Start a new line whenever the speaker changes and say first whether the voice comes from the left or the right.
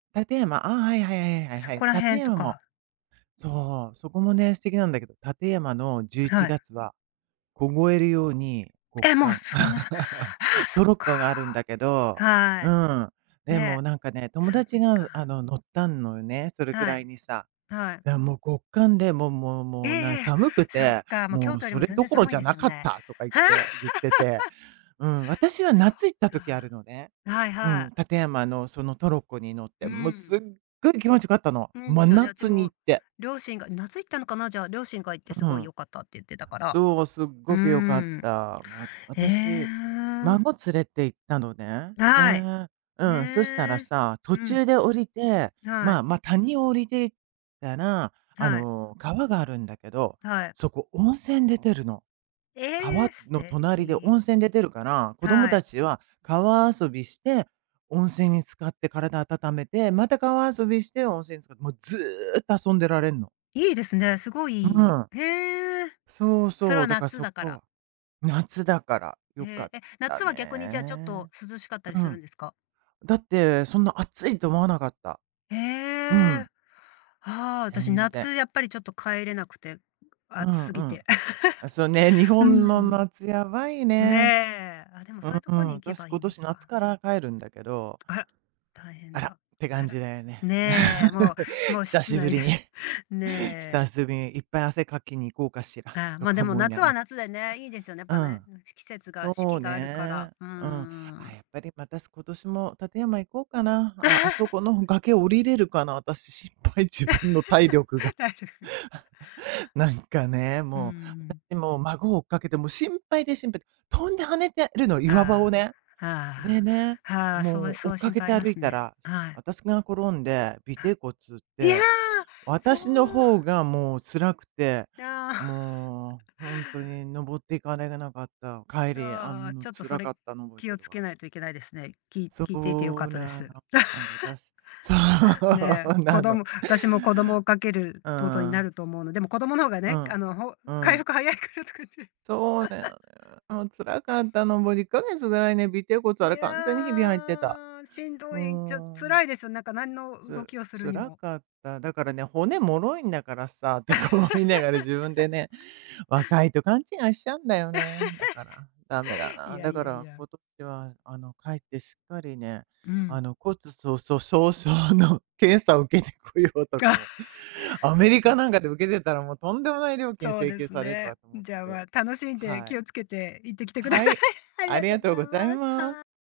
right: 館山、ああ、はいはいはいはいはい
left: そ
right: はい。
left: こら
right: 館
left: 辺と
right: 山。
left: か。
right: そう、そこもね、素敵なんだけど、館山のじゅうい
left: は
right: ちが
left: い。
right: つは、凍えるように極
left: え、もう
right: 寒。
left: そんなさあ あ、
right: ト
left: そっ
right: ロッ
left: か。
right: コがあるんだけど。
left: は
right: うん。
left: い、
right: でも
left: ね、
right: なんかね、友
left: 寒
right: 達
left: い
right: があ
left: か。
right: の、乗ったんのよね、それく
left: は
right: ら
left: い。
right: いにさ。
left: はい。
right: だ、もう極寒で、もうもう
left: え、
right: もう、
left: い
right: な
left: やいや、
right: 「寒く
left: そっ
right: て、
left: か、もう
right: も
left: 京
right: う
left: 都より
right: そ
left: も
right: れ
left: 全
right: ど
left: 然
right: ころ
left: 寒
right: じ
left: いん
right: ゃ
left: です
right: な
left: よ
right: かっ
left: ね。
right: た」とか言って、言ってて。うん、私は
left: そっ
right: 夏行った時ある
left: か。
right: のね。
left: はい
right: う
left: は
right: ん、
left: い。
right: 館山のそのトロッコに乗っ
left: う
right: て。
left: ー
right: もう凄
left: ん。
right: い気持ち良かったの。
left: うん、で
right: 真
left: すよね。うち
right: 夏に
left: も、
right: 行って。
left: 両親が、夏行ったのかな、じゃあ、両親が行って
right: う
left: 「凄い
right: ん。
left: 良かった」って言ってたから。
right: そう、すっ
left: うー
right: ごく良かった。
left: ん。
right: わ
left: へえ、
right: 私、
left: ああ。
right: 孫連れて行ったのね。
left: はい。
right: で、う
left: へ
right: ん、そしたら
left: え。
right: さ、途
left: うん。
right: 中で降りて、
left: は
right: ま
left: い。
right: あまあ、谷を降りて行ったら、あ
left: はい。
right: の、川があるんだけど、
left: はい。
right: そこ温泉出てるの。
left: え
right: 川
left: え、素
right: の隣で
left: 敵。
right: 温泉出てるから、子供
left: はい。
right: 達は川遊びして、温泉に浸かって体温めて、また川遊びして温泉に浸かって、もうずっと遊んでられんの。
left: 良いですね、凄い
right: う
left: 良い。
right: ん。
left: へえ。
right: そう
left: それ
right: そ
left: は
right: う、だから
left: 夏
right: そ
left: だから。
right: こ夏だから良か
left: へ
right: っ
left: え、え、
right: た
left: 夏は逆にじゃあ、ちょっと
right: ね。
left: 涼しかったり
right: う
left: するん
right: ん。
left: ですか？
right: だって、そんな暑いと思わなかった。
left: え
right: う
left: え。
right: ん。
left: はあ、私、
right: 全然。
left: 夏やっぱり、ちょっと帰れなくて、
right: う
left: 暑
right: ん
left: 過
right: う
left: ぎ
right: ん。
left: て。
right: あ、そうね、日
left: う
right: 本
left: ー
right: の
left: ん。
right: 夏やばい
left: ね
right: ね。
left: え、あ、でも、
right: う
left: そう言うとこ
right: ん、
left: に行け
right: 私、
left: ばい
right: 今
left: いの
right: 年夏
left: か。
right: から帰るんだけど
left: あら、大変
right: あらっ
left: だ。
right: て
left: あ
right: 感じ
left: ら。
right: だよね。
left: ねえ、も う、もう
right: 久
left: 室
right: しぶ
left: 内
right: り
left: で。
right: に。
left: ね
right: 久
left: え。
right: しぶりに、いっぱい汗かきに行こうかしら、
left: ああ、
right: と
left: まあ、で
right: か
left: も
right: 思いな
left: 夏
right: が
left: は
right: ら。
left: 夏でね、いいですよね、やっ
right: う
left: ぱね、
right: ん。
left: うん、し季節が、
right: そ
left: 四季
right: う
left: があるか
right: ね。
left: ら、うー
right: うん。あ
left: ん。
right: あ、やっぱりまた、今年も館山行こうかな。ああ、あそ この崖降りれるかな、私、心配、自分の体力が。
left: 体力が。
right: なんかね、
left: うー
right: もう、だっ
left: ん。
right: て、もう、孫を追っかけて、もう心配で心配で。飛んで跳ねてるの、岩場
left: あ
right: をね。
left: あ、
right: で
left: はあ、
right: ね、
left: はあ、そう、
right: も
left: い
right: う追
left: そう
right: っか
left: 心
right: け
left: 配あ
right: て
left: りま
right: 歩い
left: す
right: た
left: ね。
right: ら、
left: はい。
right: 私が転んで、尾骶骨打っ
left: いや、
right: て、
left: そう。
right: 私の方がもう辛くて、
left: いや。
right: もう本当に登って行かれなかった。帰りあ
left: ああ、
right: ん、も、
left: ちょっとそ
right: 辛
left: れ、
right: かったの覚え
left: 気
right: て
left: を
right: る
left: つ
right: わ。
left: けないといけないですね。き
right: そ
left: 聞いていて良かっ
right: う
left: たで
right: な
left: す。
right: の、なん、私そ
left: ねえ、
right: う
left: 子
right: なの。
left: 供私も子供を追っかける
right: う
left: っとことにな
right: ん。
left: ると思うの。でも子供の方が
right: う
left: ね、あ
right: ん、
left: の、ほ
right: う
left: 回
right: ん。
left: 復早いからとかって。
right: そうだよね、もう辛かったの、もう2ヶ月ぐらいね、尾骶骨
left: い
right: は、完全にヒビ入ってた。
left: や、しん
right: う
left: ど
right: ー
left: い、じゃ、
right: ん。
left: 辛いですよ、なんか何の動
right: つ
left: きをするに
right: 辛
left: も。
right: かった。だからね、骨脆いんだからさ、とか思いながら自分でね、若いと勘違いしちゃうんだよね、だから、駄目だ
left: い
right: な。
left: や
right: だ
left: い
right: か
left: やい
right: ら
left: や。
right: 今年は、あの、帰ってしっかりね、
left: うん。
right: あの、骨粗鬆症の検査を受けてこようとか思う。ア
left: そう
right: メ
left: で
right: リ
left: す
right: カ
left: ね。
right: なんかで受けてたら、もうとんでもない料金
left: そう
right: 請
left: で
right: 求
left: す
right: される
left: ね。
right: わと思っ
left: じゃあ、ま
right: て。
left: あ、楽しんで
right: は
left: 気
right: い。
left: をつけて行ってきて下さい。
right: はい、
left: あり
right: あ
left: が
right: り
left: とう
right: が
left: ご
right: とう
left: ざい
right: ご
left: ま
right: ざい
left: す。
right: ま
left: はい。